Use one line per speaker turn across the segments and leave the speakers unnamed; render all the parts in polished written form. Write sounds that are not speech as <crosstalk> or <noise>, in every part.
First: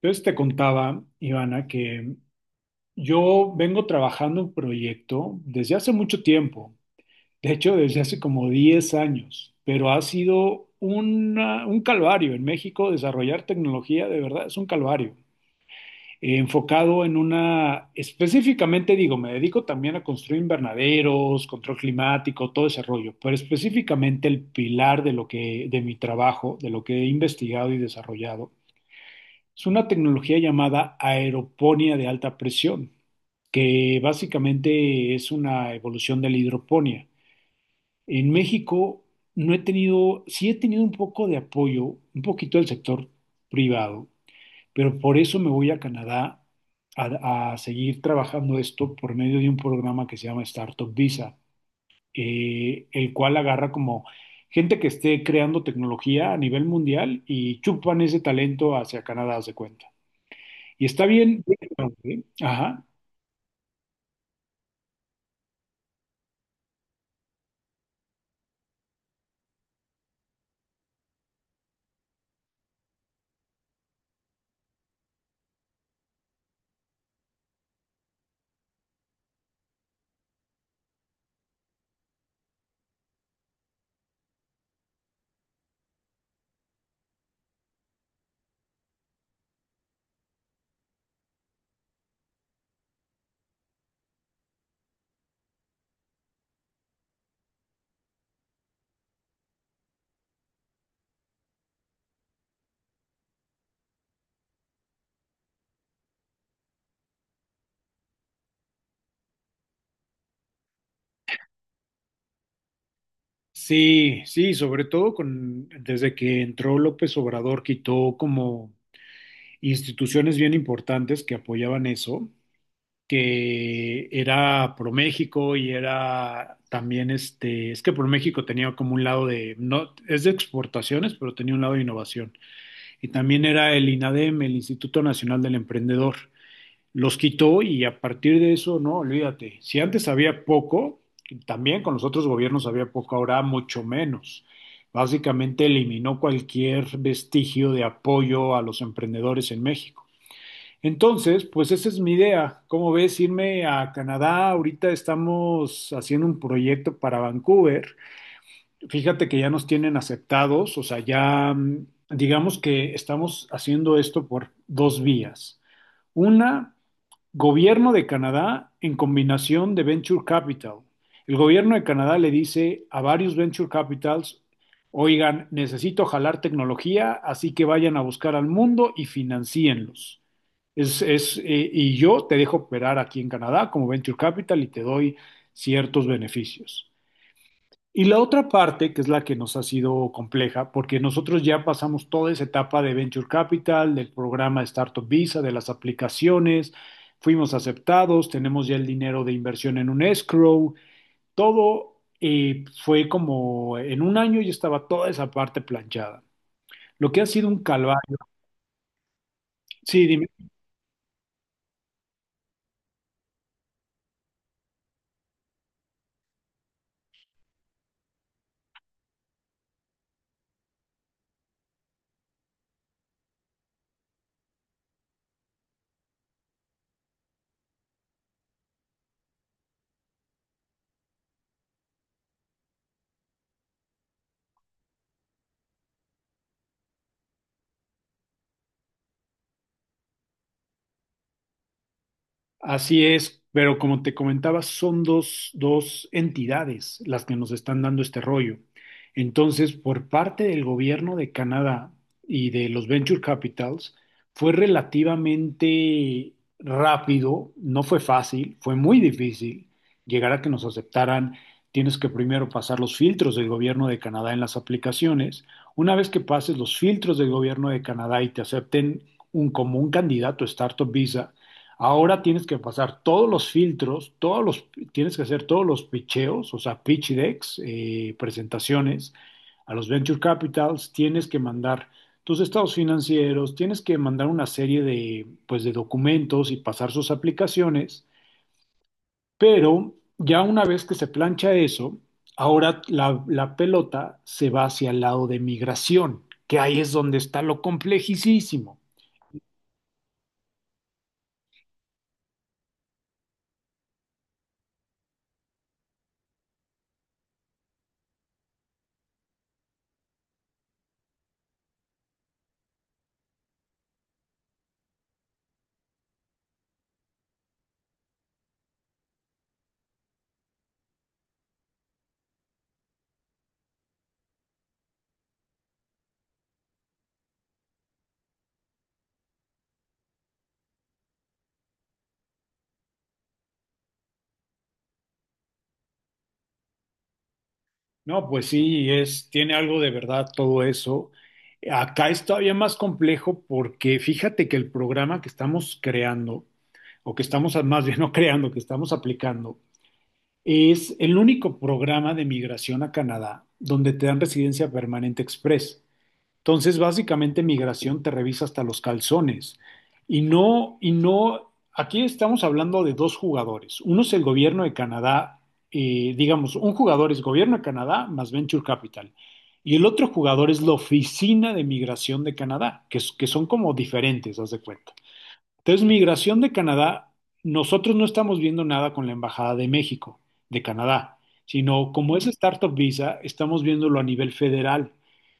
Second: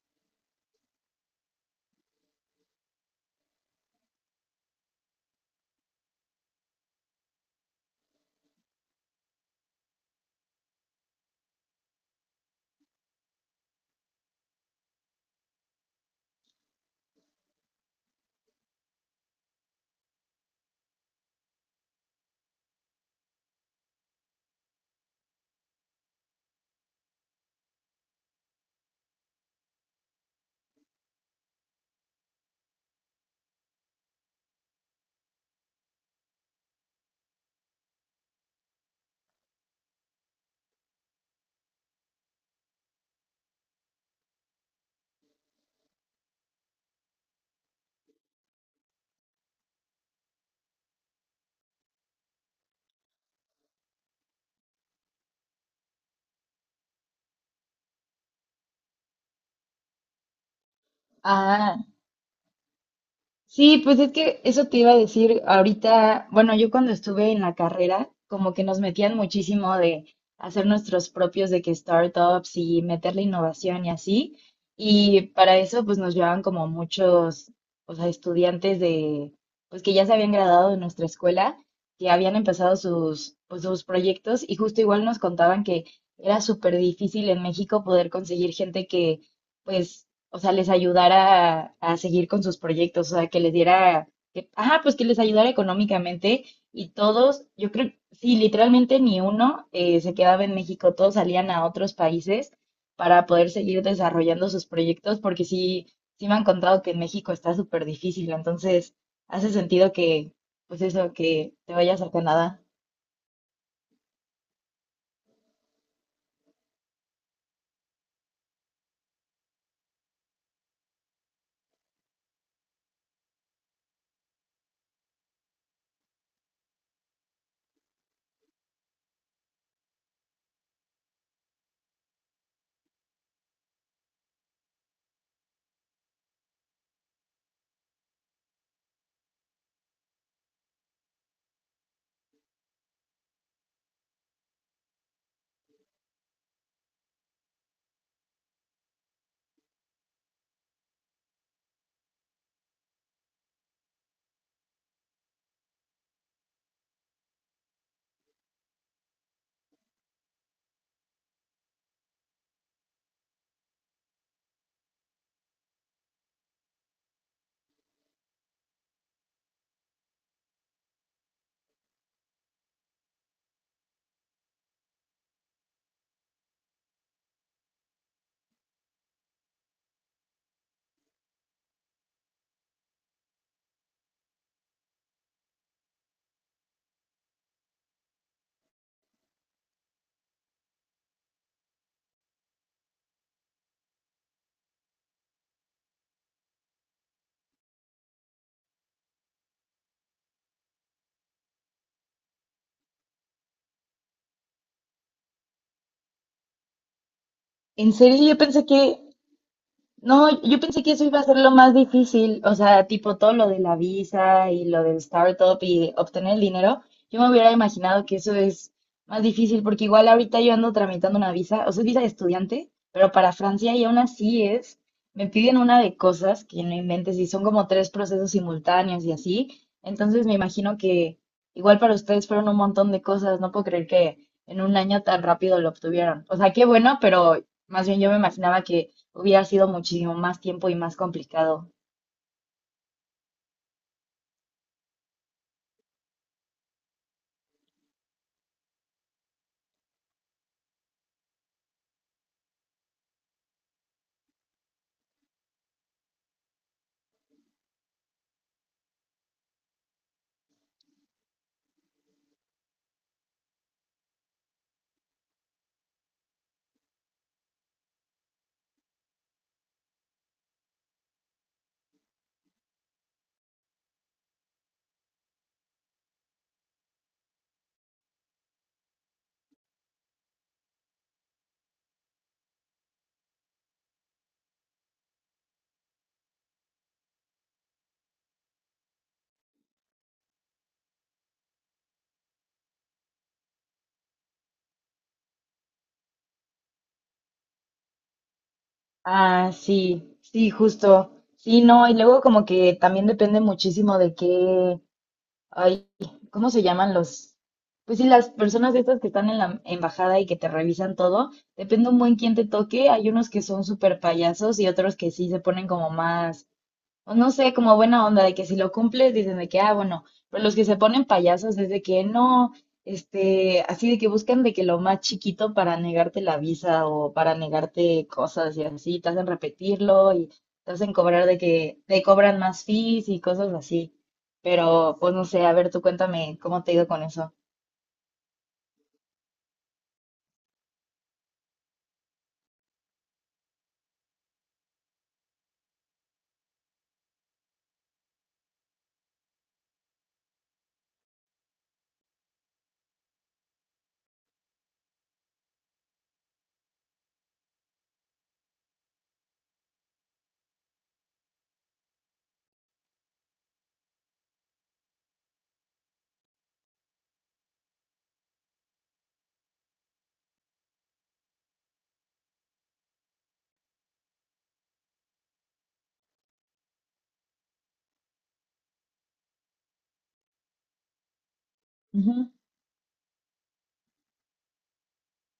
Entonces te contaba, Ivana, que yo vengo trabajando un proyecto desde hace mucho tiempo, de hecho desde hace como 10 años, pero ha sido un calvario en México desarrollar tecnología, de verdad es un calvario. Enfocado en específicamente digo, me dedico también a construir invernaderos, control climático, todo ese rollo, pero específicamente el pilar de mi trabajo, de lo que he investigado y desarrollado es una tecnología llamada aeroponía de alta presión, que básicamente es una evolución de la hidroponía. En México no he tenido, sí he tenido un poco de apoyo, un poquito del sector privado, pero por eso me voy a Canadá a seguir trabajando esto por medio de un programa que se llama Startup Visa, el cual agarra como gente que esté creando tecnología a nivel mundial y chupan ese talento hacia Canadá, haz de cuenta. Y está bien,
Ah,
¿eh? Ajá.
sí, pues es que eso te iba a decir ahorita, bueno, yo cuando estuve en la carrera, como que nos metían muchísimo de hacer nuestros propios de que startups y meterle innovación y así, y para eso pues nos llevaban como muchos, o sea, estudiantes de, pues que ya se habían graduado de nuestra escuela, que habían empezado sus, pues sus proyectos y justo igual nos contaban que era súper difícil en México poder conseguir gente que pues o sea, les ayudara a seguir con sus proyectos, o sea, que les diera, que, ajá, pues que les ayudara económicamente y todos, yo creo, sí, literalmente ni uno se quedaba en México, todos salían a otros países para poder seguir desarrollando sus proyectos, porque sí, sí me han contado que en México está súper difícil, entonces hace sentido que, pues eso, que te vayas a Canadá.
Sí, sí, sobre todo con desde que entró López Obrador, quitó como instituciones bien importantes que apoyaban eso, que era ProMéxico y era también es que ProMéxico tenía como un lado de, no, es de exportaciones, pero tenía un lado de innovación. Y también era el INADEM, el Instituto Nacional del Emprendedor. Los quitó y a partir de eso, no, olvídate, si antes había poco, también con los otros gobiernos había poco, ahora mucho menos. Básicamente eliminó cualquier vestigio de apoyo a los emprendedores en México. Entonces, pues esa es mi idea. ¿Cómo ves irme a Canadá? Ahorita estamos haciendo un proyecto para Vancouver. Fíjate que ya nos tienen aceptados, o sea, ya digamos que estamos haciendo esto por dos vías. Una, Gobierno de Canadá en combinación de Venture Capital. El gobierno de Canadá le dice a varios Venture Capitals, oigan, necesito jalar tecnología, así que vayan a buscar al mundo y financienlos. Y yo te dejo operar aquí en Canadá como Venture Capital y te doy ciertos beneficios. Y la otra parte, que es la que nos ha sido compleja, porque nosotros ya pasamos toda esa etapa de Venture Capital, del programa Startup Visa, de las aplicaciones, fuimos aceptados, tenemos ya el dinero de inversión en un escrow, todo fue como en un año ya estaba toda esa parte planchada. Lo que ha sido un
En
calvario.
serio, yo pensé que.
Sí,
No,
dime.
yo pensé que eso iba a ser lo más difícil, o sea, tipo todo lo de la visa y lo del startup y obtener el dinero. Yo me hubiera imaginado que eso es más difícil porque igual ahorita yo ando tramitando una visa, o sea, es visa de estudiante, pero para Francia y aún así es, me piden una de cosas que no inventes y son como tres procesos simultáneos y así. Entonces me imagino que igual para ustedes fueron un montón de cosas, no puedo creer que en un año tan rápido lo obtuvieron. O sea, qué bueno, pero más bien yo me imaginaba que hubiera sido muchísimo más tiempo y más complicado.
Así es, pero como te comentaba, son dos entidades las que nos están dando este rollo. Entonces, por parte del gobierno de Canadá y de los Venture Capitals, fue relativamente rápido, no fue fácil, fue muy difícil llegar a que nos aceptaran. Tienes que primero pasar los filtros del gobierno de Canadá en las aplicaciones. Una vez que pases los filtros del gobierno de Canadá y te acepten como un candidato Startup Visa, ahora tienes que pasar todos los filtros, tienes que hacer todos los pitcheos, o sea, pitch decks, presentaciones a los venture capitals, tienes que mandar tus estados financieros, tienes que mandar una serie de, pues, de documentos y pasar sus aplicaciones, pero ya una vez que se plancha eso, ahora la pelota se va hacia el lado de migración, que ahí es donde está lo complejísimo.
Ah, sí, sí, justo. Sí, no, y luego como que también depende muchísimo de qué, ay, ¿cómo se llaman los? Pues sí, las personas estas que están en la embajada y que te revisan todo, depende un buen quién te toque. Hay unos que son súper payasos y otros que sí se ponen como más o no sé, como buena onda de que si lo cumples dicen de que, ah, bueno, pero los que se ponen payasos es de que no, este, así de que buscan de que lo más chiquito para negarte la visa o para negarte cosas y así, te hacen repetirlo y te hacen cobrar de que te cobran más fees y cosas así. Pero pues no sé, a ver, tú cuéntame cómo te ha ido con eso.
No, pues sí, es, tiene algo de verdad todo eso. Acá es todavía más complejo porque fíjate que el programa que estamos creando, o que estamos más bien no creando, que estamos aplicando, es el único programa de migración a Canadá donde te dan residencia permanente express. Entonces, básicamente migración te revisa hasta los calzones. Y no, aquí estamos hablando de dos jugadores. Uno es el gobierno de Canadá, digamos, un jugador es gobierno de Canadá más Venture Capital. Y el otro jugador es la oficina de migración de Canadá, que son como diferentes, haz de cuenta. Entonces, migración de Canadá, nosotros no estamos viendo nada con la Embajada de México, de Canadá, sino como es
Ujú.
Startup Visa, estamos viéndolo a nivel federal.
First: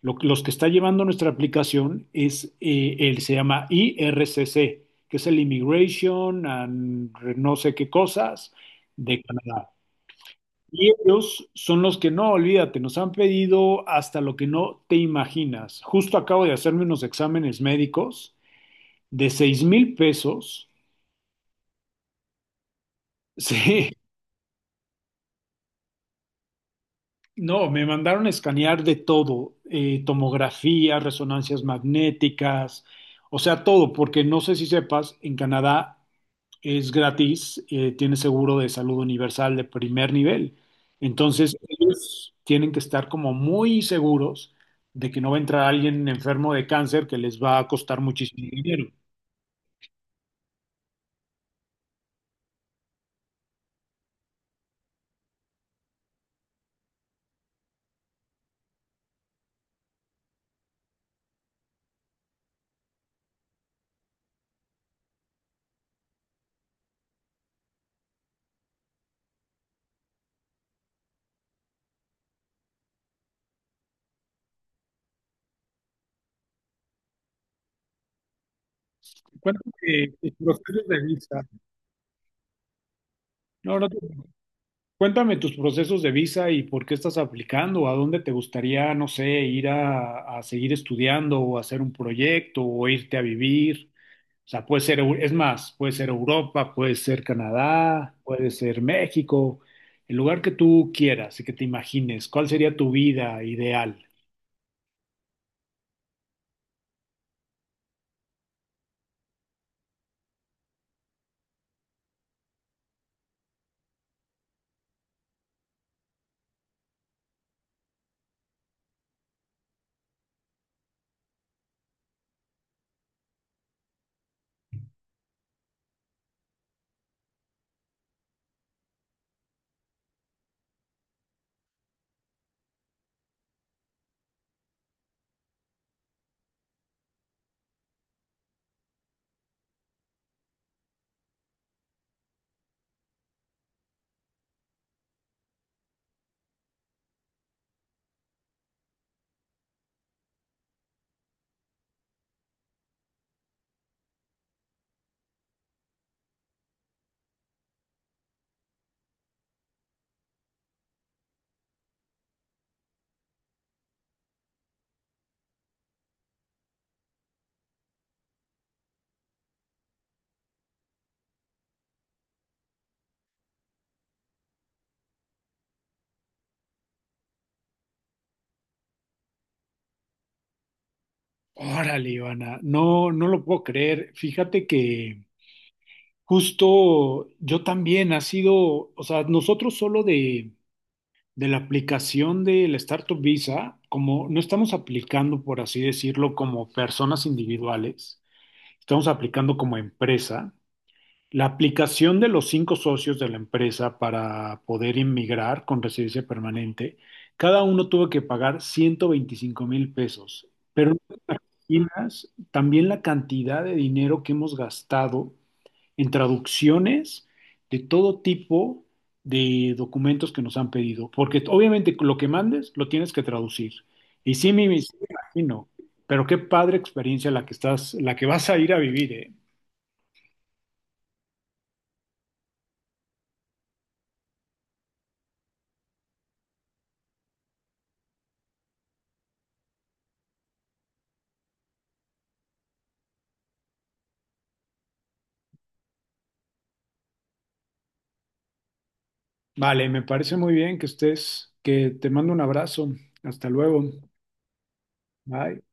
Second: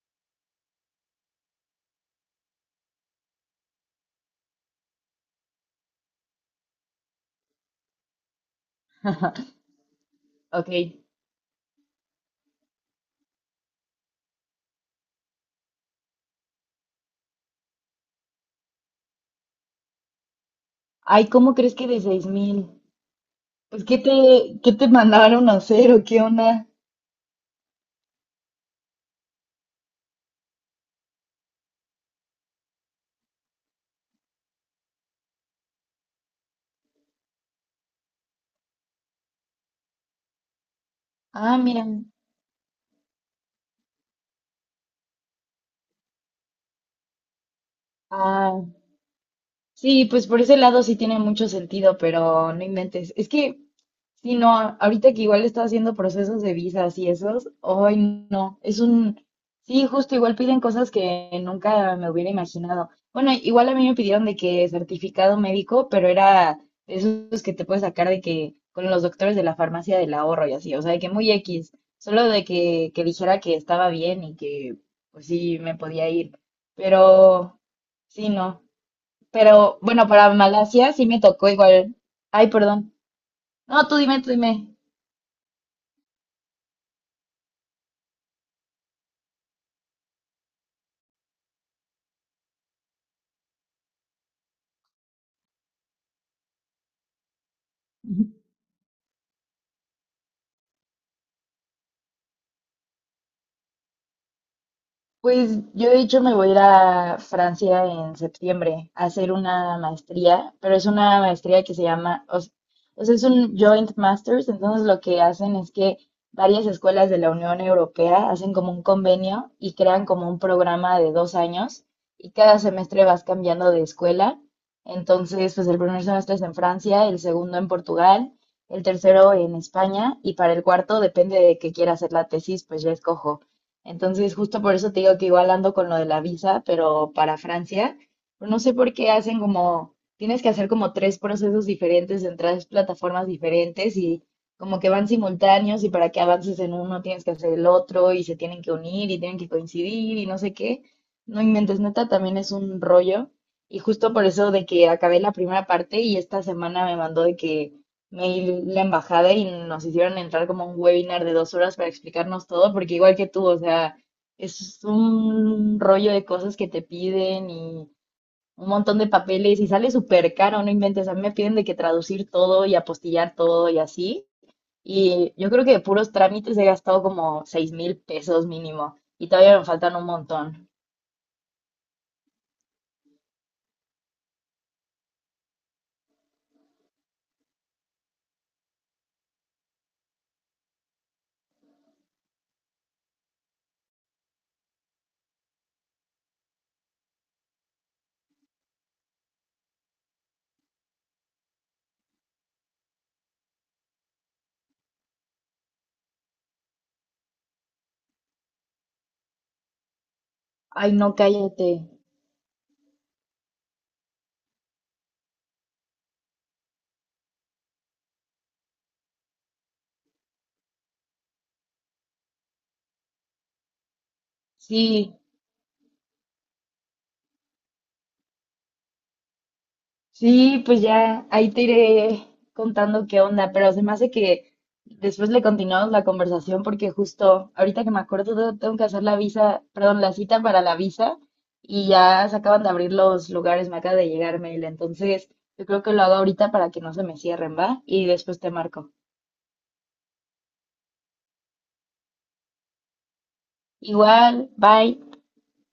Los que está llevando nuestra aplicación es, se llama IRCC, que es el Immigration and no sé qué cosas de
<laughs>
Canadá.
Ok.
Y ellos son los que no, olvídate, nos han pedido hasta lo que no te imaginas. Justo acabo de hacerme unos exámenes médicos de 6.000 pesos.
Ay, ¿cómo crees que de 6,000? Pues,
Sí,
¿qué te mandaron a hacer o qué onda?
no, me mandaron a escanear de todo, tomografía, resonancias magnéticas, o sea, todo, porque no sé si sepas, en Canadá es gratis, tiene seguro de salud universal de primer nivel. Entonces,
Ah, mira.
ellos tienen que estar como muy seguros de que no va a entrar alguien enfermo de cáncer que les va a costar muchísimo
Ah,
dinero.
sí, pues por ese lado sí tiene mucho sentido, pero no inventes. Es que, sí, no, ahorita que igual está haciendo procesos de visas y esos, hoy no, es un, sí, justo igual piden cosas que nunca me hubiera imaginado. Bueno, igual a mí me pidieron de que certificado médico, pero era de esos que te puedes sacar de que con los doctores de la farmacia del ahorro y así, o sea, de que muy X, solo de que dijera que estaba bien y que, pues sí, me podía ir, pero… Sí, no.
Cuéntame
Pero bueno,
tus
para
procesos
Malasia
de
sí me
visa.
tocó igual. Ay, perdón.
No,
No,
no
tú
te.
dime, tú dime.
Cuéntame tus procesos de visa y por qué estás aplicando, a dónde te gustaría, no sé, ir a seguir estudiando o hacer un proyecto o irte a vivir. O sea, puede ser, es más, puede ser Europa, puede ser Canadá, puede ser México, el lugar que tú quieras y que te imagines, ¿cuál sería tu vida ideal?
Pues yo de hecho me voy a ir a Francia en septiembre a hacer una maestría, pero es una maestría que se llama, o sea, es un joint masters, entonces lo que hacen es que varias escuelas de la Unión Europea hacen como un convenio y crean como un programa de 2 años y cada semestre vas cambiando de escuela. Entonces, pues el primer semestre es en Francia, el segundo en Portugal, el tercero en España y para el cuarto, depende de qué quiera hacer la tesis, pues ya escojo. Entonces, justo por eso te digo que igual ando con lo de la visa, pero para Francia, pero no sé por qué hacen como, tienes que hacer como tres procesos diferentes en tres plataformas diferentes y como que van simultáneos y para que avances en uno tienes que hacer el otro y se tienen que unir y tienen que coincidir y no sé qué. No inventes, neta, también es un rollo. Y justo por eso de que acabé la primera parte y esta semana me mandó de que me y la embajada y nos hicieron entrar como a un webinar de 2 horas para explicarnos todo, porque igual que tú, o sea, es un rollo de cosas que te piden y un montón de papeles y sale súper caro, no inventes, a mí me piden de que traducir todo y apostillar todo y así. Y yo creo que de puros trámites he gastado como 6,000 pesos mínimo y todavía me faltan un montón.
Órale, Ivana, no, no lo puedo creer. Fíjate que justo yo también ha sido, o sea, nosotros solo de la aplicación del Startup Visa, como no estamos aplicando, por así decirlo, como personas individuales, estamos aplicando como empresa. La aplicación de los cinco socios de la empresa para poder inmigrar con residencia permanente, cada uno tuvo que pagar 125 mil pesos. Pero
Ay,
no
no,
te
cállate.
imaginas también la cantidad de dinero que hemos gastado en traducciones de todo tipo de documentos que nos han pedido, porque obviamente lo que mandes lo tienes que traducir. Y sí me
Sí,
imagino, pero qué padre experiencia la que estás, la que vas a ir a vivir, ¿eh?
sí, pues ya ahí te iré contando qué onda, pero se me hace que después le continuamos la conversación porque justo ahorita que me acuerdo te- tengo que hacer la visa, perdón, la cita para la visa y ya se acaban de abrir los lugares, me acaba de llegar mail, entonces yo creo que lo hago ahorita para que no se me cierren, ¿va? Y después te marco.
Vale, me parece muy bien que estés, que te mando un abrazo. Hasta luego.
Igual, bye.
Bye.